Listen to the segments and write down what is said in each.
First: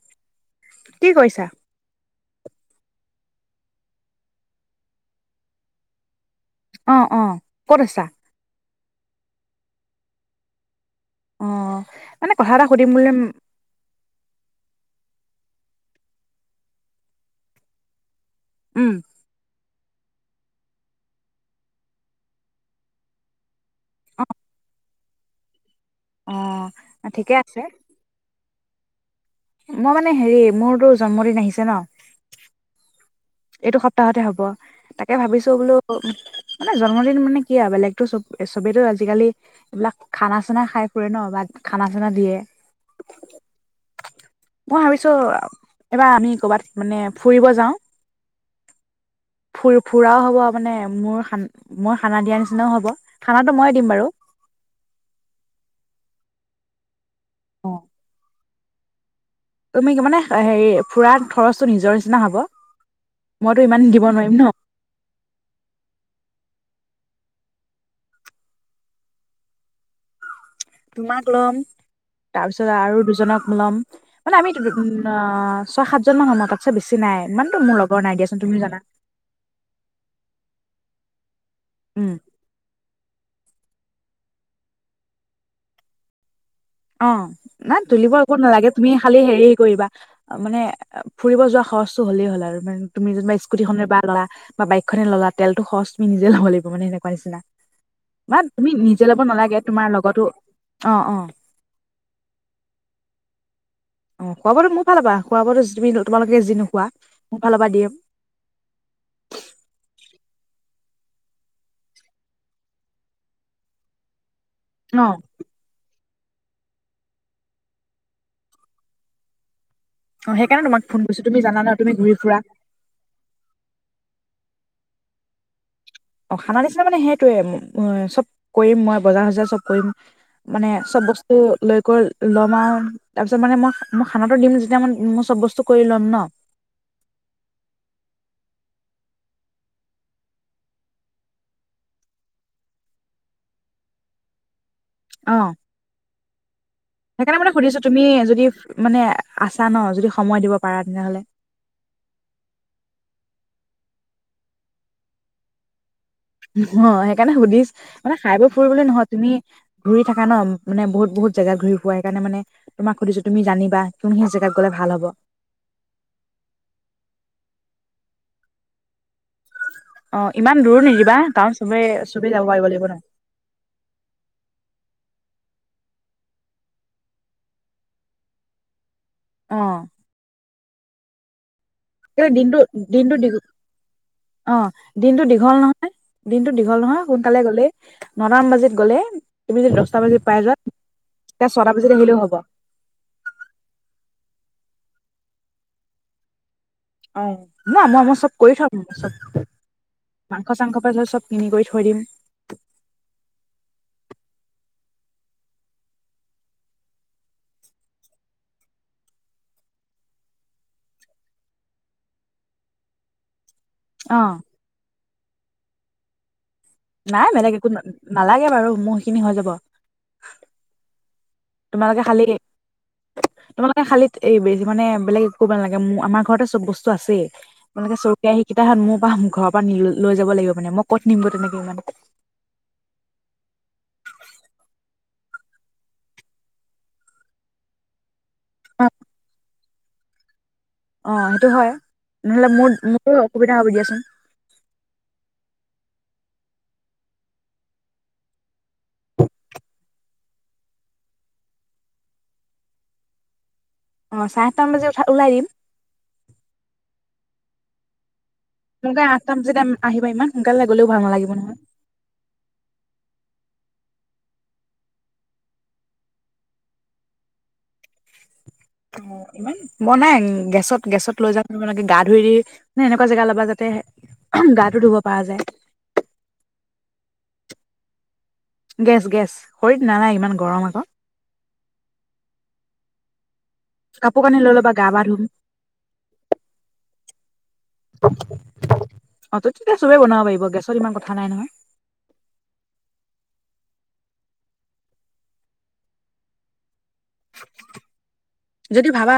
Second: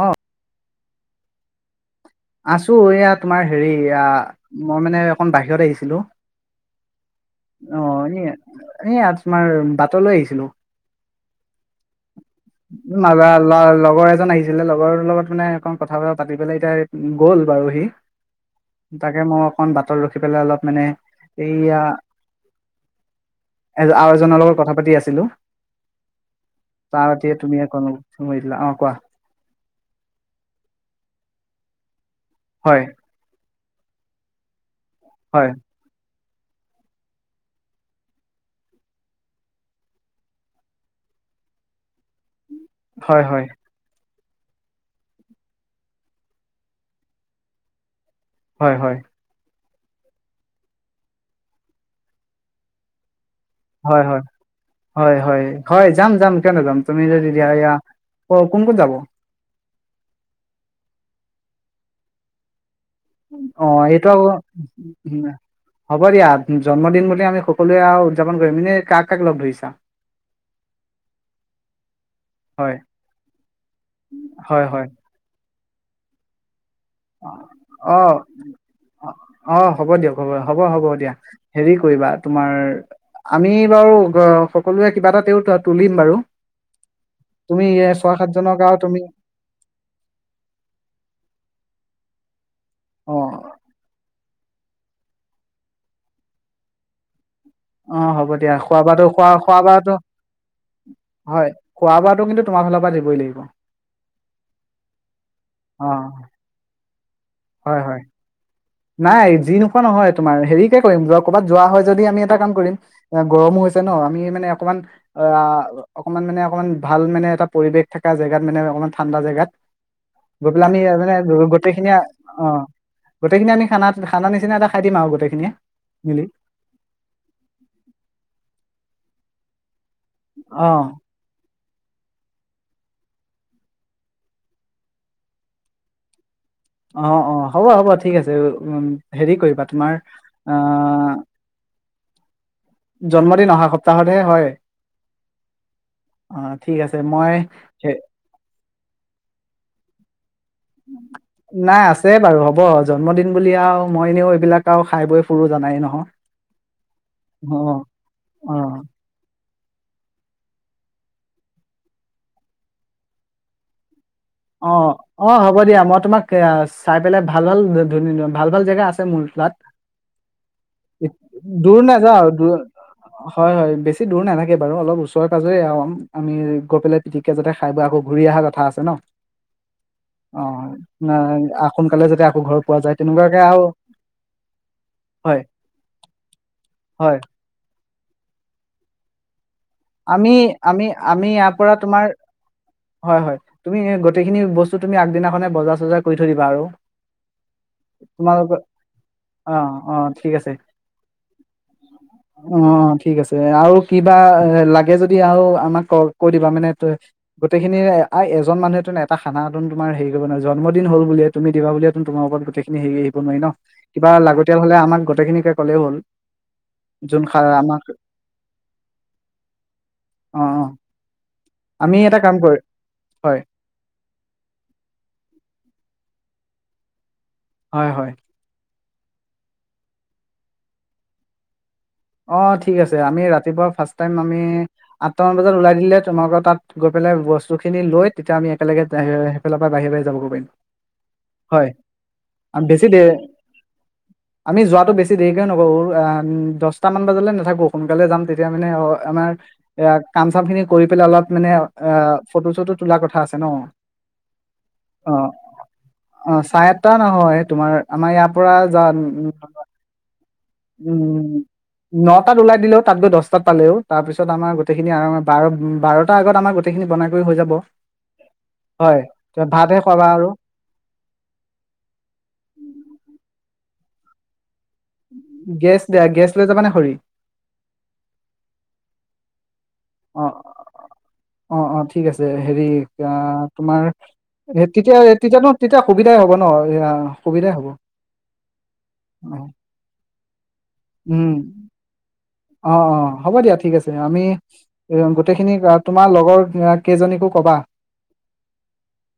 অ কি কৈছা আছোঁ এয়া তোমাৰ হেৰি য়া মই মানে অকণ বাহিৰত আহিছিলোঁ। অ', অ', ক'ত অ আছা? ন এয়া তোমাৰ বাটলৈ আহিছিলোঁ। অ মানে কথা এটা সুধিম না বুলি লা লা লগৰ এজন আহিছিলে লগৰ লগত মানে অকণ কথা চথা পাতি পেলাই এতিয়া গ'ল বাৰু সি উম, তাকে মই অকন বাটত ৰখি পেলাই অলপ মানে এইয়া এ আৰু এজনৰ লগত কথা পাতি আছোঁ। ছিলোঁ। অ ঠিকে আছে। [inaudible] লা অ কোৱা। মই মানে হেৰি মোৰতো জন্মদিন আহিছে ন। হয় এইটো সপ্তাহতে হ'ব তাকে হয় ভাবিছোঁ বোলো। মানে জন্মদিন মানে কি আও বেলেগতো চব চবেতো আজিকালি এইবিলাক খানা চানা খাই ফুৰে ন বা খানা চানা দিয়ে। হয় হয় মই ভাবিছোঁ এবাৰ আমি কৰ'বাত মানে ফুৰিব যাওঁ। হয় হয় ফু ফুৰাও হ'ব মানে মোৰ মোই খানা দিয়া নিচিনাও হ'ব। খানাটো ময়ে দিম বাৰু। হয় হয় হয় হয় হয় যাম যাম কিয় নাযাম তুমি যদি ইয়া ইয়া কোন কোন যাব? অ তুমি কি মানে হেৰি ফুৰা খৰচটো নিজৰ নিচিনা হ'ব। মইতো অ ইমান দিব এইটো নোৱাৰিম ন আকৌ হ'ব দিয়া। উ জন্মদিন বুলি আমি সকলোৱে আৰু উদযাপন কৰিম এনে কাক কাক লগ ধৰিছা? তোমাক ল'ম তাৰপিছত হয় আৰু দুজনক ল'ম মানে আমি আ হয় হয় ছয় সাতজনমান সম তাত অ জানা অ হ'ব দিয়ক হ'ব হ'ব হ'ব। এতিয়া হেৰি কৰিবা উম তোমাৰ। আমি বাৰু সকলোৱে কিবা এটাতেও তুলিম বাৰু অ তুমি না এ, তুলিব ছয় একো সাতজনক নালাগে আৰু তুমি খালি হেৰি কৰিবা, মানে ফুৰিব যোৱা সচ। হলেই হ'ল আৰু। তুমি অ যেনিবা স্কুটি খনে বা ললা। বা বাইকখনে ল'লা, তেলটো খচ তুমি নিজে ল'ব লাগিব মানে হেনেকুৱা নিচিনা। অ হ'ব ম দিয়া তুমি খোৱা নিজে বোৱাটো ল'ব খোৱা নালাগে খোৱা তোমাৰ বোৱাটো লগতো অ অ। হয় খোৱা বোৱাটো কিন্তু তোমাৰ ফালৰ পৰা দিবই লাগিব। অ, খোৱা বোৱা তো মোৰ ফাল পৰা খোৱা বোৱাতো অ তুমি তোমালোকে যি নোখোৱা। মোৰ ফালৰ পৰা হয় হয় দিম। নাই যি নোখোৱা নহয় তোমাৰ হেৰি কে কৰিম, যোৱা কৰ'বাত যোৱা হয় যদি আমি এটা কাম কৰিম', গৰমো হৈছে ন আমি মানে। অকমান অ। অকণমান মানে, অকণমান ভাল মানে এটা পৰিৱেশ থকা জেগাত মানে অকণমান ঠাণ্ডা জেগাত। অ গৈ সেইকাৰণে পেলাই আমি তোমাক ফোন মানে, কৰিছো তুমি জানা ন তুমি গোটেইখিনিয়ে ঘূৰি ফুৰা অ। আমি খানা খানা নিচিনা এটা খাই দিম আৰু গোটেই খিনিয়ে। অ, খানা নিচিনা মানে সেইটোৱে উ চব কৰিম মই বজাৰ হাজাৰ। চব কৰিম। অ মানে চব বস্তু লৈ। তাৰপিছত মানে মই মই খানাতো দিম যেতিয়া ম মোৰ চব বস্তু কৰি ল'ম ন। অ অ হ'ব হ'ব ঠিক আছে, উ হেৰি কৰিবা তোমাৰ আহ জন্মদিন অহা সপ্তাহত হে হয়। অ, অ ঠিক আছে মই সেইকাৰণে মানে সুধিছো হে- তুমি যদি মানে আছা ন যদি। সময় দিব পাৰা তেনেহ'লে নাই, আছে বাৰু হ'ব জন্মদিন। বুলি আও মই এনেও এইবিলাক আও খাই বৈ ফুৰো জানাই নহয়। অ, সেইকাৰণে অ', সুধিছ মানে খাই বৈ অ', ফুৰিবলৈ নহয় তুমি ঘূৰি থাকা ন। মানে বহুত বহুত জেগাত ঘূৰি ফুৰা সেই কাৰণে মানে, তোমাক সুধিছো তুমি জানিবা। কোনখিনি জেগাত গ'লে অ ভাল হ'ব অ হ'ব দিয়া, মই তোমাক চাই পেলাই। ভাল ভাল ধন ভাল ভাল জেগা আছে মোৰ। অ ইমান দূৰো নিদিবা কাৰণ চবে দূৰ নাযাওঁ চবেই যাব দূ পাৰিব লাগিব ন হয় হয় বেছি দূৰ নাথাকে [unintelligible] বাৰু অলপ ওচৰে পাজৰে আও আমি গৈ পেলাই পিটিককে যাতে খাই বৈ আকৌ ঘুৰি অহা কথা আছে ন। অ অঁ। ন‌আক [inaudible] দিনটো দিনটো দীঘল নহয়, দিনটো হয় দীঘল নহয় দিনটো দীঘল নহয় হয় সোনকালে গ'লেই। ন টামান বাজিত গ'লে। তুমি যদি দহটা বাজি আমি পাই যোৱা আমি আমি তেতিয়া ইয়াৰ ছটা পৰা বাজিত তোমাৰ আহিলেও হ'ব। হয় হয় তুমি গোটেইখিনি বস্তু। তুমি আগদিনাখনে বজাৰ চজাৰ কৰি থৈ দিবা আৰু। অ ন মই মই চব কৰি তোমালোকৰ থম চব অ অ ঠিক মাংস আছে চাংস পা চব কিনি কৰি থৈ দিম। অ অ ঠিক আছে আৰু কিবা এ লাগে যদি আওঁ আমাক ক কৈ দিবা মানে তই গোটেইখিনি আ এজন মানুহ তো এটা খানা তো তোমাৰ হেৰি কৰিব নোৱাৰা জন্মদিন হ'ল বুলিয়ে তুমি দিবাবুলিয়ে চোন তোমাৰ ওপৰতেই গোটেইখিনি সেৰি এৰিব নোৱাৰি ন। কিবা অ', লাগতিয়াল হলে আমাক। গোটেইখিনিকে কলেওঁ হ'ল। যোন নাই খা বেলেগ একো আমাক নালাগে বাৰু মোৰ সিখিনি হৈ যাব। অ অ। আমি তোমালোকে এটা খালি কাম কৰি হয় তোমালোকে খালী এইবেৰি মানে বেলেগ একো কৰিব নালাগে মোৰ আমাক। ঘৰতে চব বস্তু আছেই। মানে হয় হে হয় চৌ কেৰাহী কেইটাহত মোক। বা ঘৰৰ পৰা নি লৈ যাব লাগিব মানে মই কত নিম ক তেনেকে মানে। অ ঠিক আছে আমি ৰাতিপুৱা ফাষ্ট টাইম আমি। আঠটামান বজাত ওলাই দিলে তোমালোকৰ তাত গৈ পেলাই বস্তুখিনি লৈ। তেতিয়া আমি একেলগে সেই‌ফেলাক। বাহিৰে বাহিৰে যাবগৈ পাৰিম। অ', সেইটো হয় নহ'লে মোৰ বেছি দেৰি মোৰো অসুবিধা হ'ব দিয়াচোন। আমি যোৱাটো বেছি দেৰিকে নকৰো। অ দচ। টামান বজালে নাথাকো সোনকালে যাম তেতিয়া মানে অ আমাৰ এ কাম চাম খিনি কৰি পেলাই অলপ মানে অ ফটো চটো তোলাৰ কথা আছে ন। অ', চাৰে আঠটামান বাজি উঠা অ ওলাই দিম। অ চায় আতটা নহয়। তোমাৰ আমাৰ ইয়াত। সোনকে আঠটা বজাত আহিবা ইমান সোনকালে গ'লেও ভাল নালাগিব উম নহয়। নটাত ওলাই দিলেও তাত গৈ দহটাত পালেও তাৰপিছত আমাৰ গোটেইখিনি বাৰ বাৰটাাৰ আগত আমাৰ গোটেইখিনি বনাই কৰি হৈ যাব। হয় অ ত ইমান ভাতহে ব খোৱাবা নাই আৰু গেছত গেছত লৈ যাম মনে গা ধুই ৰি মানে এনেকুৱা জেগা ল'বা যে। ধুতে গা। গেছ দিয়া গেছ লৈ যাবা নে খৰি। Gas gas. খৰিত নাই নাই অ ইমান গৰম আক। অ অ ঠিক আছে হেৰি ক। তোমাৰ কাপোৰ কানি লৈ ল'বা গা তেতিয়া পা ধুম তেতিয়া ন তেতিয়া সুবিধাই হ'ব ন সুবিধাই হ'ব। অ' তেতিয়া চবেই [unintelligible] উম নাই নহয়। অ অ হ'ব দিয়া ঠিক আছে। আমি এ গোটেইখিনি তোমাৰ লগৰ। কেইজনীকো কবা যদি ভাবা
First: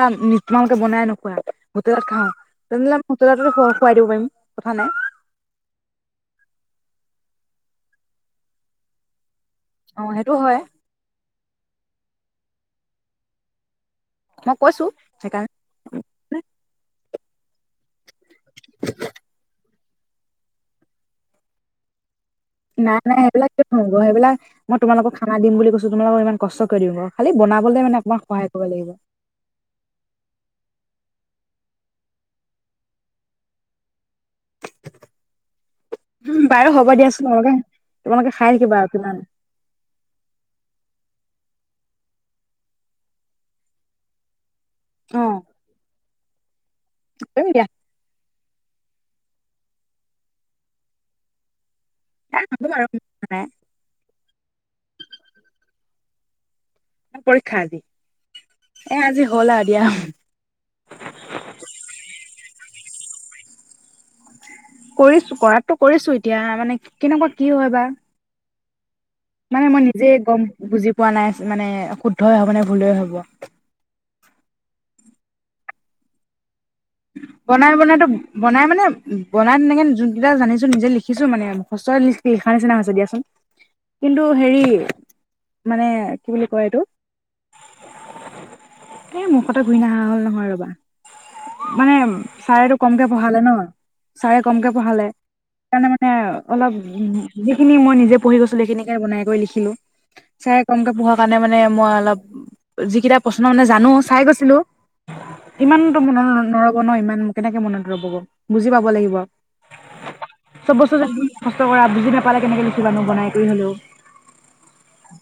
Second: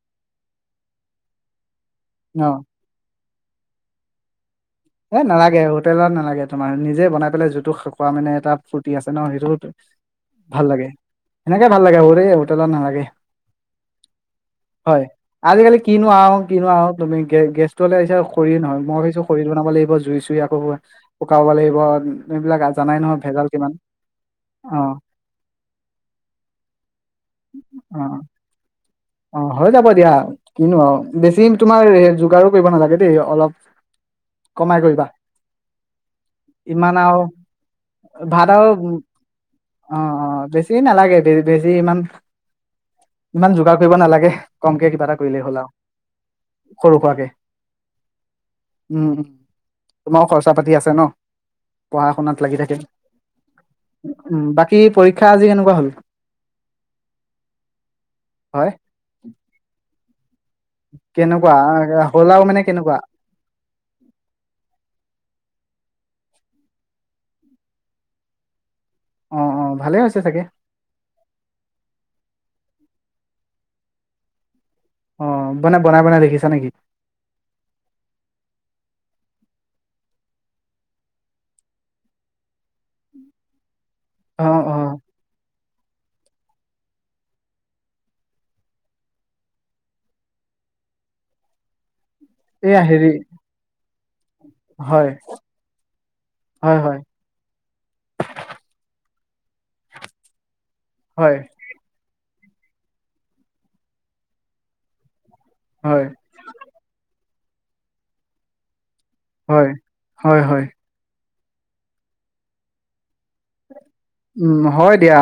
তোমালোকে বনাই নোখোৱা হোটেলত খাওঁ অ তেনেহলে ম। ত ত খুৱাই দিব পাৰিম। কথা নাই এ নালাগে, হোটেলত নালাগে, তোমাৰ নিজে বনাই- বোলে যিটো খোৱা মানে এটা ফূৰ্তি আছে ন সেইটো- অ সেইটো হয়। ভাল লাগে সেনেকে ভাল লাগে, হোটে হোটেলত নালাগে। মই কৈছো হয়, সেইকাৰণে আজিকালি কিনোৱা হও কিনোৱা হও তুমি- গে গেছটো হ'লে আহিছে খৰি নহয় মই ভাবিছো খৰি বনাই- লাগিব জুই চুই আকৌ শুকাব লাগিব- এইবিলাক জানাই নাই নহয় নাই ভেজাল সেইবিলাক কিয় কিমান নহব, সেইবিলাক মই অ তোমালোকক খানা দিম বুলি কৈছো তোমালোকক ইমান কষ্ট কৰি দিম, খালি বনাবলে মানে অ অকমান সহায় কৰিব লাগিব। অ হৈ যাব দিয়া, কিনো আৰু বেছি তোমাৰ যোগাৰো কৰিব নালাগে দেই অলপ- কমাই কৰিবা, বাৰু হ'ব ইমান আৰু, দিয়াচোন তোমালোকে তোমালোকে খাই ভাত আৰু, থাকিবা কিমান অ অ বেছি নালাগে। বেছি ইমান, ইমান যোগাৰ- কৰিব নালাগে। কমকে কিবা এটা কৰিলেই হ'ল আৰু। সৰু সুৰাকে সমিয়া [inaudible] উম, উম, তোমাৰো খৰচা পাতি আছে ন। পঢ়া শুনাত নাই লাগি হ'ব থাকে। বাৰু নাই উম বাকী পৰীক্ষা আজি কেনেকুৱা হল? পৰীক্ষা আজি। হয় এ আজি হ'ল আৰু দিয়া। কেনেকুৱা হ'ল আৰু মানে কেনেকুৱা কৰিছো, কৰাটো কৰিছো, এতিয়া মানে কেনেকুৱা কি হয় বা। অ অ মানে মই ভালে নিজে হৈছে চাগে গম বুজি পোৱা নাই মানে শুদ্ধই হবনে। ভুলেই হ'ব। অ, মানে বনাই বনাই লিখিছা নেকি? বনাই বনাইটো, বনাই মানে বনাই তেনেকে যোন কেইটা জানিছো নিজে লিখিছো মানে মুখস্থ সেইকাৰ নিচিনা হৈছে দিয়াচোন। কিন্তু অ হেৰি অ মানে- কি বুলি কয় এইটো, এ মুখতে ঘূইণহা হল নহয় ৰবা- মানে- চাৰেটো এয়া হেৰি কমকে পঢ়ালে ন। ছাৰে কমকে পঢ়ালে, হয় সেইকাৰণে মানে অলপ হয় হয় যিখিনি মই নিজে পঢ়ি গৈছিলো সেইখিনিকে বনাই- গৈ লিখিলো। চাই- মকে পোহা কাৰণে হয় মানে মই অলপ- যিকেইটা প্ৰশ্ন মানে জানো চাই গৈছিলো। ইমানটো হয় মানে- ন ইমান কেনেকে মনত ৰব, বুজি পাব লাগি- হয় হয় হয় চব বছ- কষ্ট কৰা বুজি নাপালে কেনেকে লিখিবা নো বনাই কৰি হ'লেও উম হয় দিয়া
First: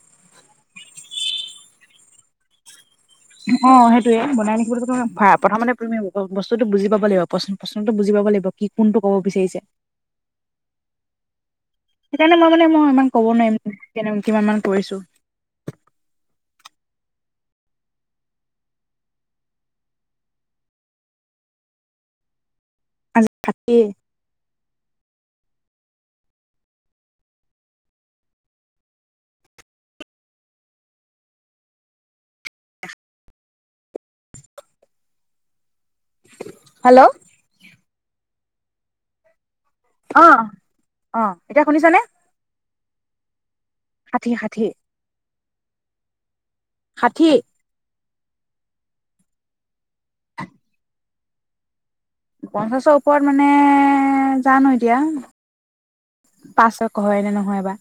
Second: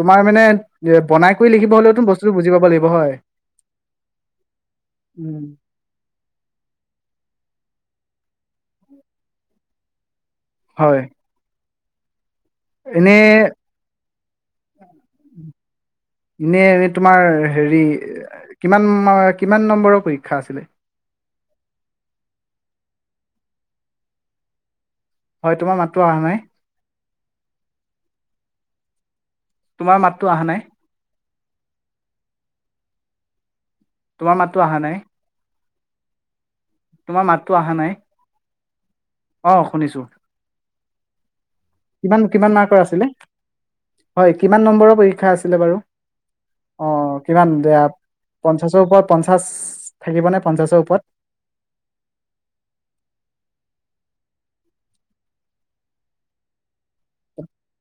তোমাৰ মানে বনাই কৰি লিখিব হলেওতো বস্তুতটো বুজি পাব লাগিব হয় অ সেইটোয়ে বনাই লখিবলৈ ভ উম। প্ৰথমতে‌ তুমি বস্তুটো বুজি পাব লাগিব। প্ৰশ্ন প্ৰশ্নটো বুজি পাব লাগিব কি কোনটো কব বিচাৰিছে হয় সেইকাৰণে মই মানে মই ইমান এনে কব নোৱাৰিমনে কিমান মান কৰিছো এনে এনে তোমাৰ হেৰি কিমান কিমান নম্বৰৰ পৰীক্ষা আছিলে‌? আজি‌ থাৰতি হয় তোমাৰ মাতটো অহা নাই তোমাৰ মাততো অহা নাই তোমাৰ মাতটো অহা নাই উ [unintelligible] তোমাৰ মাততো অহা নাই অ শুনিছোঁ অ অ এতিয়া শুনিছানে কিমান কিমান মাৰ্কৰ আছে? ছিলে ষাঠি হয় ষাঠি কিমান নম্বৰৰ পৰীক্ষা আছে? ছিলে বাৰু অ ষাঠি কিমান বেয়া পঞ্চাশৰ ওপৰত পঞ্চাশ থাকিব নে পঞ্চাছৰ ওপৰত পঞ্চাশৰ ওপৰত মানে জানো এতিয়া পাছত হয়', নে', নহয়', বা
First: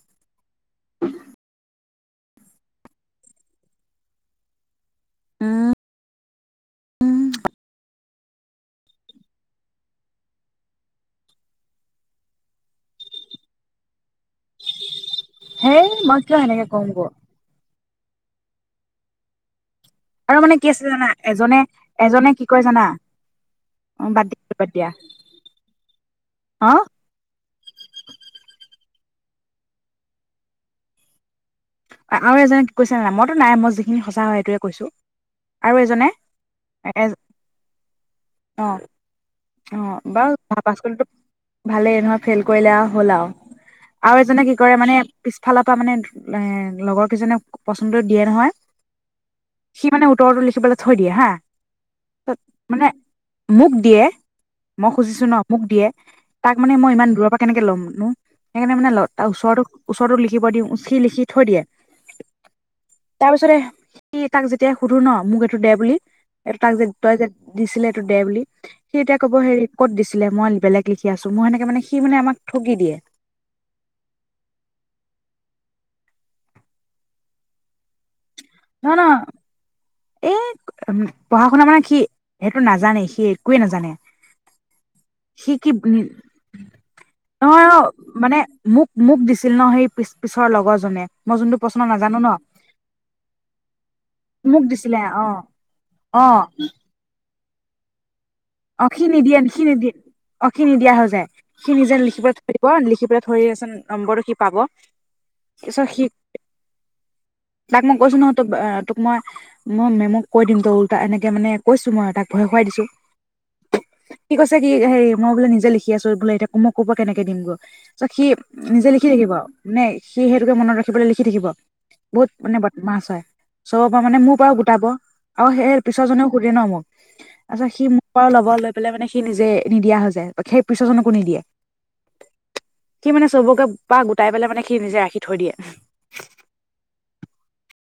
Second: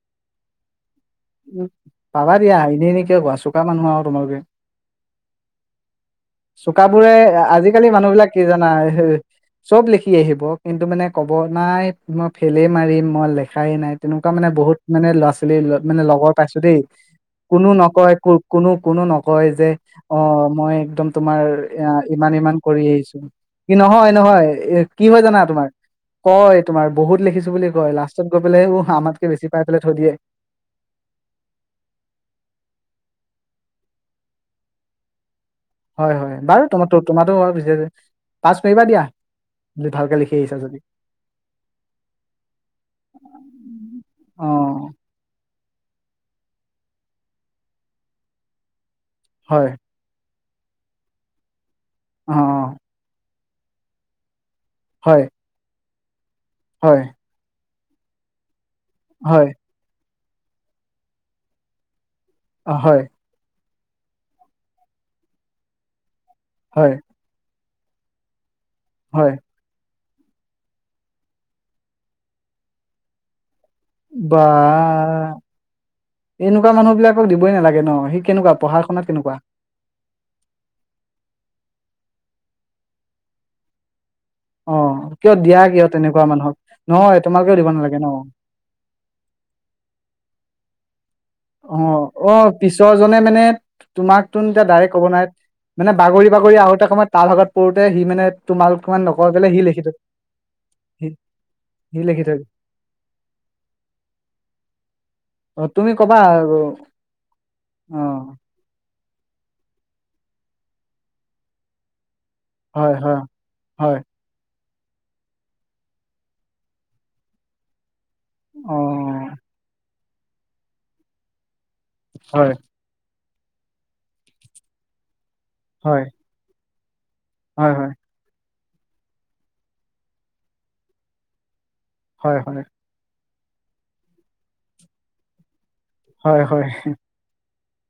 উম', পাবা দিয়া ইনে আনে কিয় কোৱা, চোকা মানুহ আৰু তোমালোকে। উম', চুকাবোৰে উম আজিকালি মানুহ বিলাক কি জানা, চব লিখি আহিব, কিন্তু মানে কব নাই মই ফেলেই মাৰিম, মই লেখাই-নাই, তেনেকুৱা মানে বহুত মানে লৰা, একচুৱেলি হেই মানে মই লগৰ কিয় পাইছো সেনেকে দেই কম গ কোনো ন', কয় ক', কোনো-কোনো নকয় যে', আৰু অ', মানে কি মই আছে একদম জানা তোমাৰ এজনে এ এজনে ইমান কি ইমান কয় জানা কৰি আহিছো কি নহয় অ বাদ নহয় দিয়া বাদ এ দিয়া কি হয় জানা তোমাৰ কয় অ তোমাৰ বহুত লিখিছো বুলি কয় লাষ্টত গৈ পেলাই আমাতকে বেছি পাই পেলাই থৈ দিয়ে আৰু এজনে কৈছে ন মইতো নাই মই যিখিনি সঁচা হয় সেইটোৱে কৈছো আৰু এজনে হয় হয় বাৰু তোমাতো এ তোমাতো পাছ অ কৰিবা দিয়া। অ ভালকে লিখি বাৰু আহিছা পাছ যদি কৰিলে ভালেই নহয় ফেইল কৰিলে হ'ল আৰু আৰু এজনে অ কি কৰে মানে ফালৰ পৰা মানে এ লগৰ কেইজনে পচন্দটো দিয়ে নহয় হয় সি মানে উত্তৰটো লিখি তোমালে থৈ দিয়ে হা অ অ ত মানে মোক দিয়ে। মই হয় খুজিছো ন মোক দিয়ে। তাক মানে মই হয়, ইমান দূৰৰ পৰা কেনেকে ল'ম? ন [unintelligible] সেইকাৰণে মানে তাৰ হয়, ওচৰটোক ওচৰতটো লিখিব দিওঁ, সি লিখি থৈ দিয়ে। অ, হয়, তাৰ পিছতে সি', তাক যেতিয়া সুধো ন', মোক এইটো দে বুলি, এ', তাগ জে, হয়, তই যে, [unintelligible] দিছিলে এইটো দে বুলি, সি ', এতিয়া হয়, ক'ব হেৰি ক'ত দিছে? দিলে মই বেলেগ লিখি আছো, মই সেনেকে মানে সি', মানে আমাক ঠগি দিয়ে বা', -এনেকুৱা মানুহ বিলাকক দিবই নালাগে ন', কেনেকুৱা পঢ়া শুনাত কেনেকুৱা? এই উম ', পঢ়া শুনা মানে সি', সেইটো নাজানে সি', একোৱে নাজানে অ কিয় সি', দিয়া কি', কিয় তেনেকুৱা মানুহক তোমালোকেও নহয় দিব অ', নালাগে ন মানে মোক-মোক দিছিল ন', সেই পিছৰ ', - পিছৰ লগৰ যেনে, অ, অ পিছৰ জনে মানে তোমাক ত এতিয়া মোক ডাইৰেক্ট দিছিলে ক'ব অ নোৱাৰি মানে অ বাগৰি বাগৰি আহোতে সময়ত তাৰ ভাগত পৰোতে সি মানে তোমালোক অ মান সি নকয় নিদিয়ে, পেলাই সি লিখি নিদিয়ে, থৈ অ সি নিদিয়া হৈ যায়, সি নিজে লিখিব পেলাই থৈ দিব, লিখি পেলাই থৈ নম্বৰটো সি পাব। অ তুমি সি কবা আৰু তাক মই অ, কৈছো নহয় তোক আহ, তোক মই, মই মেমক কৈ দিম ত এনেকে মানে কৈছো মই তাক ভয় খুৱাই দিছোঁ। হয় হয় হয় চ সি হে মই বোলে নিজে লিখি আছো বোলে এতিয়া মোক ক'ব কেনেকে দিম গ' চ সি অ নিজে লিখি থাকিব নে সি সেইটোকে মনত ৰাখিবলৈ লিখি থাকিব। বহুত হয় মানে বাদমাচ হয়। চব পৰা মানে মোৰ পৰা গোটাব। অ সেই হয় পিছজনেও সুধে ন মোক। আচ্ছা হয় সি হয় লব লৈ পেলাই মানে সি নিজে নিদিয়া হৈ যায় সেই পিছজনকো নিদিয়ে হয় হয় সি মানে চবকে পা গোটাই পেলাই মানে সি নিজে ৰাখি থৈ দিয়ে হয় হয়